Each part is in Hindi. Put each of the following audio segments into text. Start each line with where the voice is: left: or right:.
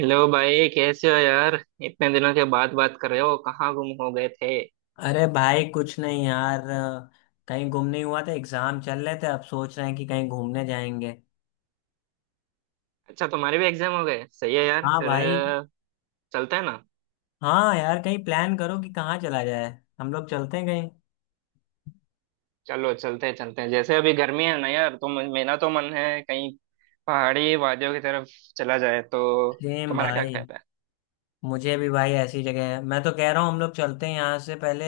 right: हेलो भाई, कैसे हो यार। इतने दिनों के बाद बात कर रहे हो, कहाँ गुम हो गए थे।
left: अरे भाई कुछ नहीं यार, कहीं घूमने हुआ था, एग्जाम चल रहे थे, अब सोच रहे हैं कि कहीं घूमने जाएंगे।
right: अच्छा, तुम्हारे भी एग्जाम हो गए। सही है यार।
left: हाँ भाई।
right: चलते हैं ना।
left: हाँ यार कहीं प्लान करो कि कहाँ चला जाए। हम लोग चलते हैं कहीं।
right: चलो चलते हैं, चलते हैं। जैसे अभी गर्मी है ना यार, तो मेरा तो मन है कहीं पहाड़ी वादियों की तरफ चला जाए, तो
left: सेम
right: तुम्हारा क्या
left: भाई।
right: कहना
left: मुझे भी भाई, ऐसी जगह है, मैं तो कह रहा हूँ हम लोग चलते हैं यहाँ से पहले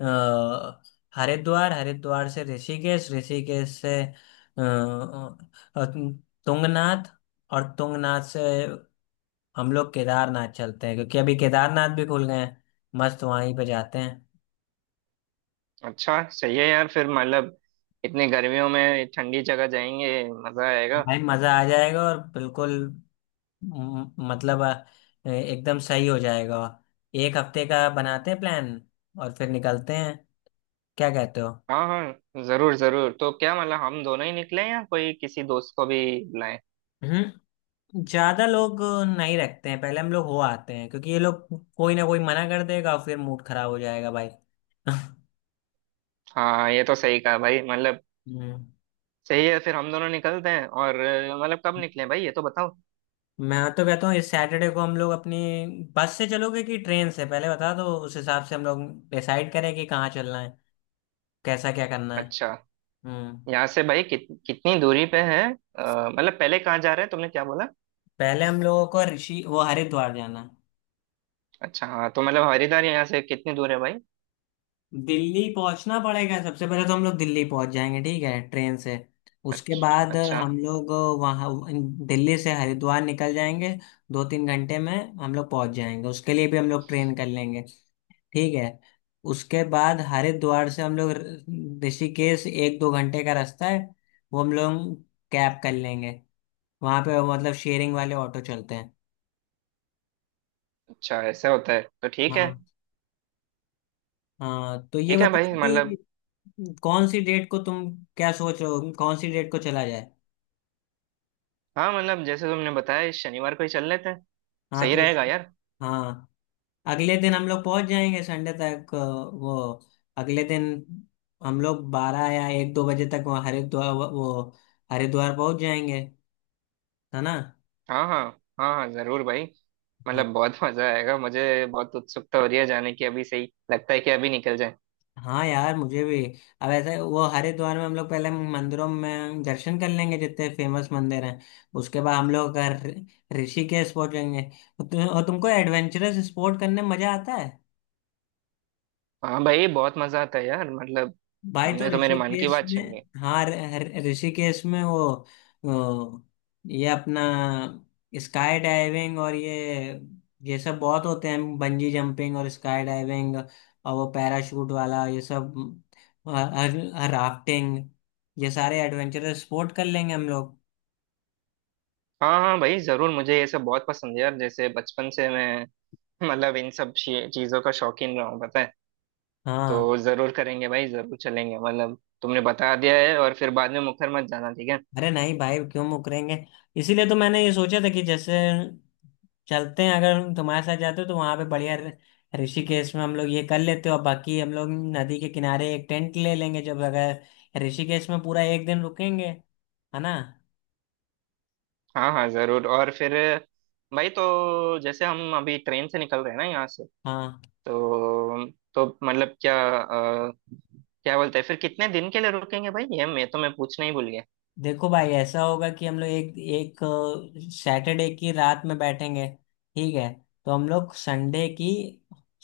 left: अ, हरिद्वार, हरिद्वार से ऋषिकेश, ऋषिकेश से तुंगनाथ, और तुंगनाथ से हम लोग केदारनाथ चलते हैं, क्योंकि अभी केदारनाथ भी खुल गए हैं। मस्त वहीं पे जाते हैं।
right: है। अच्छा, सही है यार। फिर मतलब इतनी गर्मियों में ठंडी जगह जाएंगे, मजा आएगा।
left: भाई मजा आ जाएगा, और बिल्कुल मतलब एकदम सही हो जाएगा। एक हफ्ते का बनाते हैं प्लान और फिर निकलते हैं। क्या कहते हो?
right: हाँ हाँ, जरूर जरूर। तो क्या मतलब हम दोनों ही निकले, या कोई किसी दोस्त को भी बुलाएं।
left: हम्म। ज्यादा लोग नहीं रखते हैं, पहले हम लोग हो आते हैं, क्योंकि ये लोग कोई ना कोई मना कर देगा और फिर मूड खराब हो जाएगा भाई
right: हाँ, ये तो सही कहा भाई। मतलब
left: हम्म।
right: सही है, फिर हम दोनों निकलते हैं। और मतलब कब निकलें भाई, ये तो बताओ।
left: मैं तो कहता हूँ इस सैटरडे को हम लोग अपनी बस से चलोगे कि ट्रेन से पहले बता दो, उस हिसाब से हम लोग डिसाइड करें कि कहाँ चलना है, कैसा क्या करना है।
right: अच्छा,
left: हम्म।
right: यहाँ से भाई कितनी दूरी पे है। मतलब पहले कहाँ जा रहे हैं, तुमने क्या बोला।
left: पहले हम लोगों को ऋषि वो हरिद्वार जाना है।
right: अच्छा हाँ, तो मतलब हरिद्वार यहाँ से कितनी दूर है भाई।
left: दिल्ली पहुंचना पड़ेगा सबसे पहले, तो हम लोग दिल्ली पहुंच जाएंगे ठीक है, ट्रेन से। उसके
right: अच्छा
left: बाद
right: अच्छा।
left: हम लोग वहाँ दिल्ली से हरिद्वार निकल जाएंगे, 2-3 घंटे में हम लोग पहुंच जाएंगे, उसके लिए भी हम लोग ट्रेन कर लेंगे ठीक है। उसके बाद हरिद्वार से हम लोग ऋषिकेश, 1-2 घंटे का रास्ता है, वो हम लोग कैब कर लेंगे। वहां पे मतलब शेयरिंग वाले ऑटो चलते हैं।
right: अच्छा, ऐसा होता है, तो ठीक है।
left: हाँ। हाँ तो ये
right: ठीक है भाई।
left: बताओ कि
right: मतलब
left: कौन सी डेट को तुम क्या सोच रहे हो, कौन सी डेट को चला जाए।
right: हाँ, मतलब जैसे तुमने बताया, इस शनिवार को ही चल लेते हैं।
left: हाँ।
right: सही रहेगा यार।
left: हाँ, अगले दिन हम लोग पहुंच जाएंगे संडे तक वो, अगले दिन हम लोग 12 या 1-2 बजे तक वो हरिद्वार, वो हरिद्वार पहुंच जाएंगे, है ना?
right: हाँ हाँ, हाँ हाँ जरूर भाई।
left: हाँ।
right: मतलब बहुत मजा आएगा। मुझे बहुत उत्सुकता हो रही है जाने की, अभी से ही लगता है कि अभी निकल जाए।
left: हाँ यार मुझे भी। अब ऐसे वो, हरिद्वार में हम लोग पहले मंदिरों में दर्शन कर लेंगे जितने फेमस मंदिर हैं, उसके बाद हम लोग ऋषिकेश पहुंचेंगे, और और तुमको एडवेंचरस स्पोर्ट करने में मजा आता है?
right: हाँ भाई, बहुत मजा आता है यार। मतलब
left: भाई तो
right: तुमने तो मेरे मन की
left: ऋषिकेश
right: बात छीन
left: में।
right: ली।
left: हाँ, ऋषिकेश में वो वो, ये अपना स्काई डाइविंग और ये सब बहुत होते हैं, बंजी जंपिंग और स्काई डाइविंग और वो पैराशूट वाला, ये सब, राफ्टिंग, ये सारे एडवेंचरस स्पोर्ट कर लेंगे हम लोग।
right: हाँ हाँ भाई, जरूर। मुझे ये सब बहुत पसंद है यार। जैसे बचपन से मैं मतलब इन सब चीजों का शौकीन रहा हूँ, पता है।
left: हाँ।
right: तो जरूर करेंगे भाई, जरूर चलेंगे। मतलब तुमने बता दिया है, और फिर बाद में मुखर मत जाना, ठीक है।
left: अरे नहीं भाई, क्यों मुकरेंगे। इसीलिए तो मैंने ये सोचा था कि जैसे चलते हैं, अगर तुम्हारे साथ जाते हो तो वहां पे बढ़िया ऋषिकेश में हम लोग ये कर लेते हो, और बाकी हम लोग नदी के किनारे एक टेंट ले लेंगे, जब अगर ऋषिकेश में पूरा एक दिन रुकेंगे, है ना?
right: हाँ हाँ जरूर। और फिर भाई, तो जैसे हम अभी ट्रेन से निकल रहे हैं ना यहाँ से,
left: हाँ।
right: तो तो मतलब क्या, अ, क्या बोलते हैं, फिर कितने दिन के लिए रुकेंगे भाई, ये मैं पूछना ही भूल गया।
left: देखो भाई ऐसा होगा कि हम लोग एक एक सैटरडे की रात में बैठेंगे ठीक है, तो हम लोग संडे की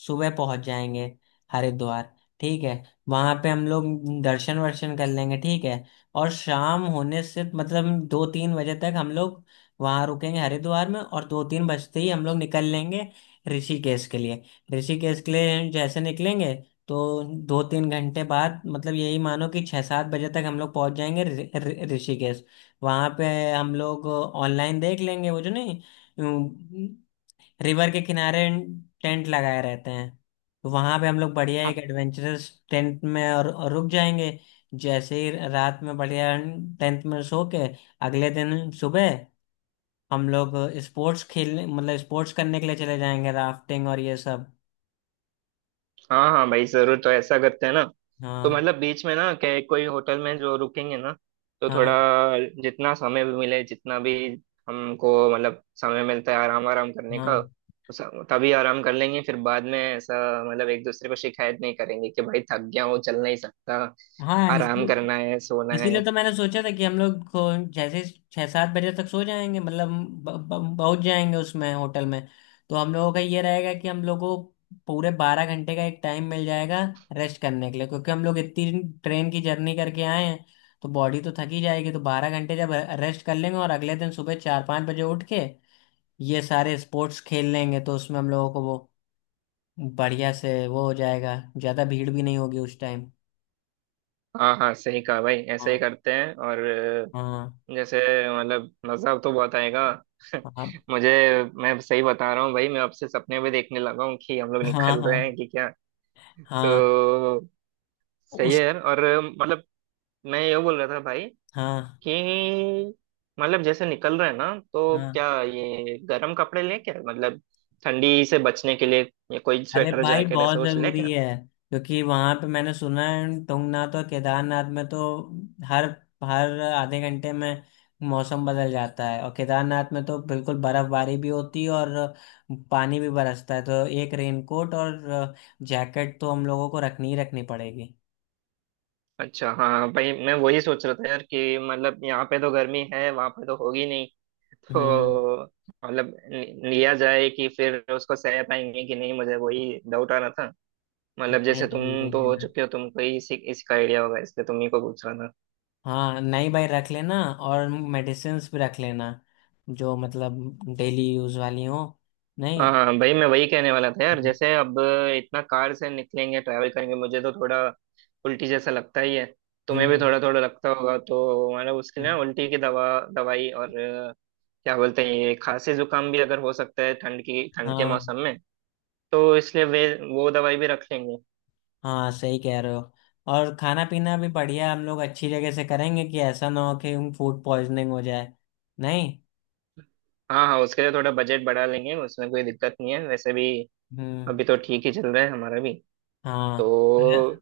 left: सुबह पहुंच जाएंगे हरिद्वार ठीक है, वहां पे हम लोग दर्शन वर्शन कर लेंगे ठीक है, और शाम होने से मतलब 2-3 बजे तक हम लोग वहां रुकेंगे हरिद्वार में, और 2-3 बजते ही हम लोग निकल लेंगे ऋषिकेश के लिए। ऋषिकेश के लिए जैसे निकलेंगे तो 2-3 घंटे बाद मतलब यही मानो कि 6-7 बजे तक हम लोग पहुंच जाएंगे ऋषिकेश। वहां पे हम लोग ऑनलाइन देख लेंगे, वो जो नहीं रिवर के किनारे टेंट लगाए रहते हैं, तो वहां पे हम लोग बढ़िया एक एडवेंचरस टेंट में और रुक जाएंगे। जैसे ही रात में बढ़िया टेंट में सो के अगले दिन सुबह हम लोग स्पोर्ट्स खेलने मतलब स्पोर्ट्स करने के लिए चले जाएंगे, राफ्टिंग और ये सब।
right: हाँ हाँ भाई, जरूर। तो ऐसा करते हैं ना, तो
left: हाँ,
right: मतलब बीच में ना क्या कोई होटल में जो रुकेंगे ना, तो थोड़ा
left: हाँ,
right: जितना समय भी मिले, जितना भी हमको मतलब समय मिलता है आराम, आराम करने का।
left: हाँ,
right: उस- तभी आराम कर लेंगे, फिर बाद में ऐसा मतलब एक दूसरे को शिकायत नहीं करेंगे कि भाई थक गया हूँ, चल नहीं सकता,
left: हाँ।
right: आराम करना है, सोना
left: इसीलिए
right: है।
left: तो मैंने सोचा था कि हम लोग को जैसे 6-7 बजे तक सो जाएंगे मतलब पहुंच जाएंगे उसमें होटल में, तो हम लोगों का ये रहेगा कि हम लोगों को पूरे 12 घंटे का एक टाइम मिल जाएगा रेस्ट करने के लिए, क्योंकि हम लोग इतनी ट्रेन की जर्नी करके आए हैं तो बॉडी तो थकी जाएगी, तो 12 घंटे जब रेस्ट कर लेंगे और अगले दिन सुबह 4-5 बजे उठ के ये सारे स्पोर्ट्स खेल लेंगे, तो उसमें हम लोगों को वो बढ़िया से वो हो जाएगा, ज़्यादा भीड़ भी नहीं होगी उस टाइम।
right: हाँ हाँ, सही कहा भाई, ऐसा ही
left: हाँ,
right: करते हैं। और
left: हाँ,
right: जैसे मतलब मजा तो बहुत आएगा।
left: हाँ,
right: मुझे, मैं सही बता रहा हूँ भाई, मैं अब से सपने भी देखने लगा हूँ कि हम लोग निकल रहे हैं
left: हाँ,
right: कि क्या।
left: हाँ।
right: तो सही है
left: उस
right: यार। और मतलब मैं ये बोल रहा था भाई,
left: हाँ,
right: कि मतलब जैसे निकल रहे हैं ना, तो
left: हाँ।
right: क्या ये गर्म कपड़े लें, क्या मतलब ठंडी से बचने के लिए ये कोई
left: अरे
right: स्वेटर
left: भाई
right: जैकेट ऐसा
left: बहुत
right: कुछ ले
left: जरूरी
right: क्या।
left: है, क्योंकि वहां पे मैंने सुना है तुंगनाथ और केदारनाथ में तो हर हर आधे घंटे में मौसम बदल जाता है, और केदारनाथ में तो बिल्कुल बर्फबारी भी होती है और पानी भी बरसता है, तो एक रेनकोट और जैकेट तो हम लोगों को रखनी ही रखनी पड़ेगी।
right: अच्छा हाँ भाई, मैं वही सोच रहा था यार, कि मतलब यहाँ पे तो गर्मी है, वहां पे तो होगी नहीं।
left: हम्म।
right: तो मतलब लिया जाए कि फिर उसको सह पाएंगे कि नहीं, मुझे वही डाउट आ रहा था। मतलब
left: नहीं,
right: जैसे
left: नहीं, ले
right: तुम तो हो
left: लेना।
right: चुके हो, तुमको ही इसी इसका आइडिया होगा, इसलिए तुम ही को पूछ रहा था।
left: हाँ, नहीं भाई, रख लेना, और मेडिसिन्स भी रख लेना, जो मतलब डेली यूज वाली हो। नहीं।
right: हाँ हाँ, भाई मैं वही कहने वाला था यार।
left: हम्म।
right: जैसे अब इतना कार से निकलेंगे, ट्रैवल करेंगे, मुझे तो थोड़ा उल्टी जैसा लगता ही है। तुम्हें भी
left: हम्म।
right: थोड़ा थोड़ा लगता होगा, तो मतलब उसके लिए ना उल्टी की दवाई और क्या बोलते हैं ये, खांसी जुकाम भी अगर हो सकता है ठंड की, ठंड के
left: हाँ
right: मौसम में, तो इसलिए वे वो दवाई भी रख लेंगे।
left: हाँ सही कह रहे हो, और खाना पीना भी बढ़िया हम लोग अच्छी जगह से करेंगे, कि ऐसा ना हो कि फूड पॉइजनिंग हो जाए। नहीं।
right: हाँ हाँ, उसके लिए थोड़ा बजट बढ़ा लेंगे, उसमें कोई दिक्कत नहीं है। वैसे भी
left: हम्म।
right: अभी तो ठीक ही चल रहा है हमारा भी। तो
left: हाँ,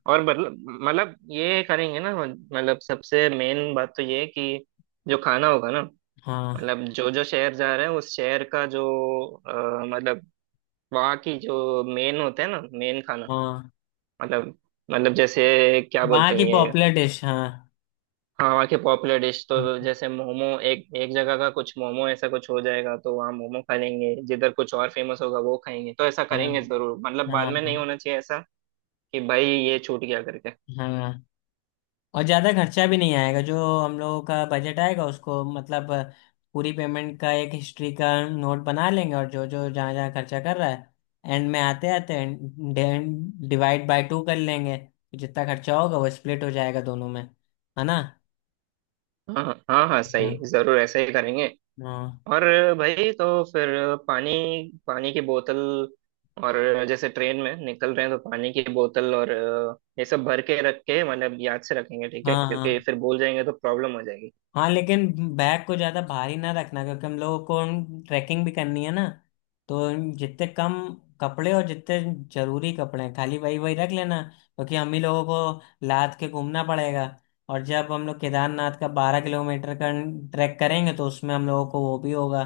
right: और मतलब, मतलब ये करेंगे ना, मतलब सबसे मेन बात तो ये है कि जो खाना होगा ना,
left: हाँ,
right: मतलब जो जो शहर जा रहे हैं उस शहर का जो मतलब वहाँ की जो मेन होता है ना, मेन खाना।
left: हाँ।
right: मतलब, मतलब जैसे क्या
left: वहाँ
right: बोलते
left: की
right: हैं ये।
left: पॉपुलर डिश, हाँ।
right: हाँ, वहाँ की पॉपुलर डिश, तो जैसे मोमो, एक एक जगह का कुछ मोमो ऐसा कुछ हो जाएगा, तो वहाँ मोमो खा लेंगे, जिधर कुछ और फेमस होगा वो खाएंगे। तो ऐसा
left: हाँ,
right: करेंगे जरूर, मतलब
left: हाँ,
right: बाद में नहीं
left: हाँ,
right: होना चाहिए ऐसा कि भाई ये छूट गया करके।
left: हाँ, और ज़्यादा खर्चा भी नहीं आएगा, जो हम लोगों का बजट आएगा उसको मतलब पूरी पेमेंट का एक हिस्ट्री का नोट बना लेंगे, और जो जो जहाँ जहाँ खर्चा कर रहा है एंड में आते आते डिवाइड बाय टू कर लेंगे, तो जितना खर्चा होगा वो स्प्लिट हो जाएगा दोनों में, है ना?
right: हाँ हाँ, हाँ हाँ,
left: हाँ,
right: सही, जरूर ऐसा ही करेंगे।
left: हाँ,
right: और भाई, तो फिर पानी, पानी की बोतल, और जैसे ट्रेन में निकल रहे हैं, तो पानी की बोतल और ये सब भर के रख के, मतलब याद से रखेंगे, ठीक है,
left: हाँ,
right: क्योंकि
left: हाँ,
right: फिर भूल जाएंगे तो प्रॉब्लम हो जाएगी।
left: हाँ, लेकिन बैग को ज्यादा भारी ना रखना, क्योंकि हम लोगों को ट्रैकिंग भी करनी है ना, तो जितने कम कपड़े और जितने जरूरी कपड़े हैं, खाली वही वही रख लेना, क्योंकि हम ही लोगों को लाद के घूमना पड़ेगा, और जब हम लोग केदारनाथ का 12 किलोमीटर का ट्रैक करेंगे तो उसमें हम लोगों को वो भी होगा,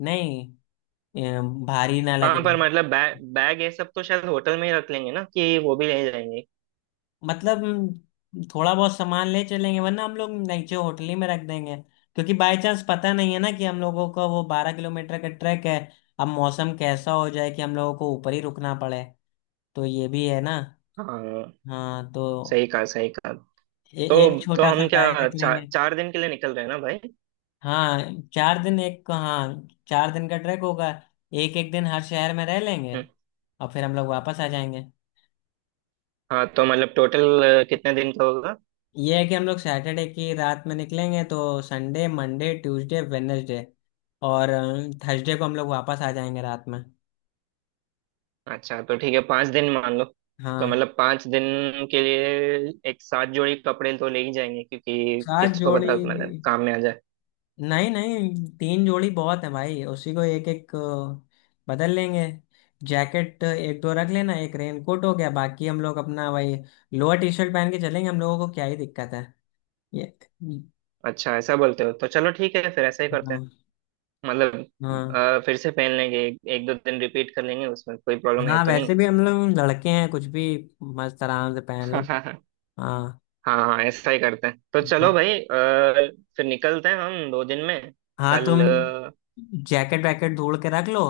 left: नहीं अ, भारी ना
right: हाँ,
left: लगे।
right: पर मतलब बैग बैग ये सब तो शायद होटल में ही रख लेंगे ना, कि वो भी ले जाएंगे।
left: मतलब थोड़ा बहुत सामान ले चलेंगे, वरना हम लोग नीचे होटल ही में रख देंगे, क्योंकि बाय चांस पता नहीं है ना कि हम लोगों का वो 12 किलोमीटर का ट्रैक है, अब मौसम कैसा हो जाए कि हम लोगों को ऊपर ही रुकना पड़े, तो ये भी है ना।
right: हाँ
left: हाँ तो
right: सही कहा, सही कहा।
left: एक
right: तो
left: छोटा सा
right: हम
left: बैग
right: क्या
left: रख
right: चार,
left: लेंगे।
right: चार दिन के लिए निकल रहे हैं ना भाई।
left: हाँ चार दिन एक हाँ, चार दिन का ट्रैक होगा, एक एक दिन हर शहर में रह लेंगे
right: हम्म,
left: और फिर हम लोग वापस आ जाएंगे।
right: हाँ तो मतलब टोटल कितने दिन का होगा।
left: ये है कि हम लोग सैटरडे की रात में निकलेंगे तो संडे मंडे ट्यूसडे वेडनेसडे और थर्सडे को हम लोग वापस आ जाएंगे रात में।
right: अच्छा, तो ठीक है, पाँच दिन मान लो। तो
left: हाँ।
right: मतलब पाँच दिन के लिए एक सात जोड़ी कपड़े तो ले ही जाएंगे, क्योंकि
left: सात
right: किसको
left: जोड़ी
right: पता मतलब काम में आ जाए।
left: नहीं, नहीं, 3 जोड़ी बहुत है भाई, उसी को एक एक बदल लेंगे। जैकेट एक दो रख लेना, एक रेनकोट हो गया, बाकी हम लोग अपना भाई लोअर टी शर्ट पहन के चलेंगे, हम लोगों को क्या ही दिक्कत है ये।
right: अच्छा, ऐसा बोलते हो तो चलो, ठीक है, फिर ऐसा ही करते हैं।
left: हाँ,
right: मतलब
left: हाँ,
right: फिर से पहन लेंगे, एक दो दिन रिपीट कर लेंगे, उसमें कोई प्रॉब्लम है
left: हाँ,
right: तो
left: वैसे भी हम लोग लड़के हैं, कुछ भी मस्त आराम से पहन लो।
right: नहीं।
left: हाँ।
right: हाँ हाँ, ऐसा ही करते हैं। तो चलो
left: हाँ।
right: भाई, फिर निकलते हैं हम दो दिन में।
left: हाँ तुम
right: कल अ,
left: जैकेट वैकेट ढूंढ के रख लो,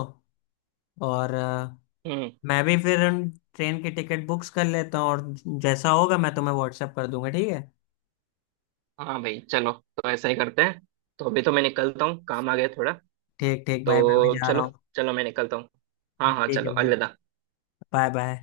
left: और
right: हम्म।
left: मैं भी फिर उन ट्रेन की टिकट बुक्स कर लेता हूँ, और जैसा होगा मैं तुम्हें व्हाट्सएप कर दूंगा, ठीक है।
right: हाँ भाई, चलो, तो ऐसा ही करते हैं। तो अभी तो मैं निकलता हूँ, काम आ गया थोड़ा।
left: ठीक ठीक भाई, मैं भी
right: तो
left: जा रहा हूँ।
right: चलो चलो, मैं निकलता हूँ। हाँ हाँ,
left: ठीक है
right: चलो,
left: भाई।
right: अलविदा।
left: Bye bye.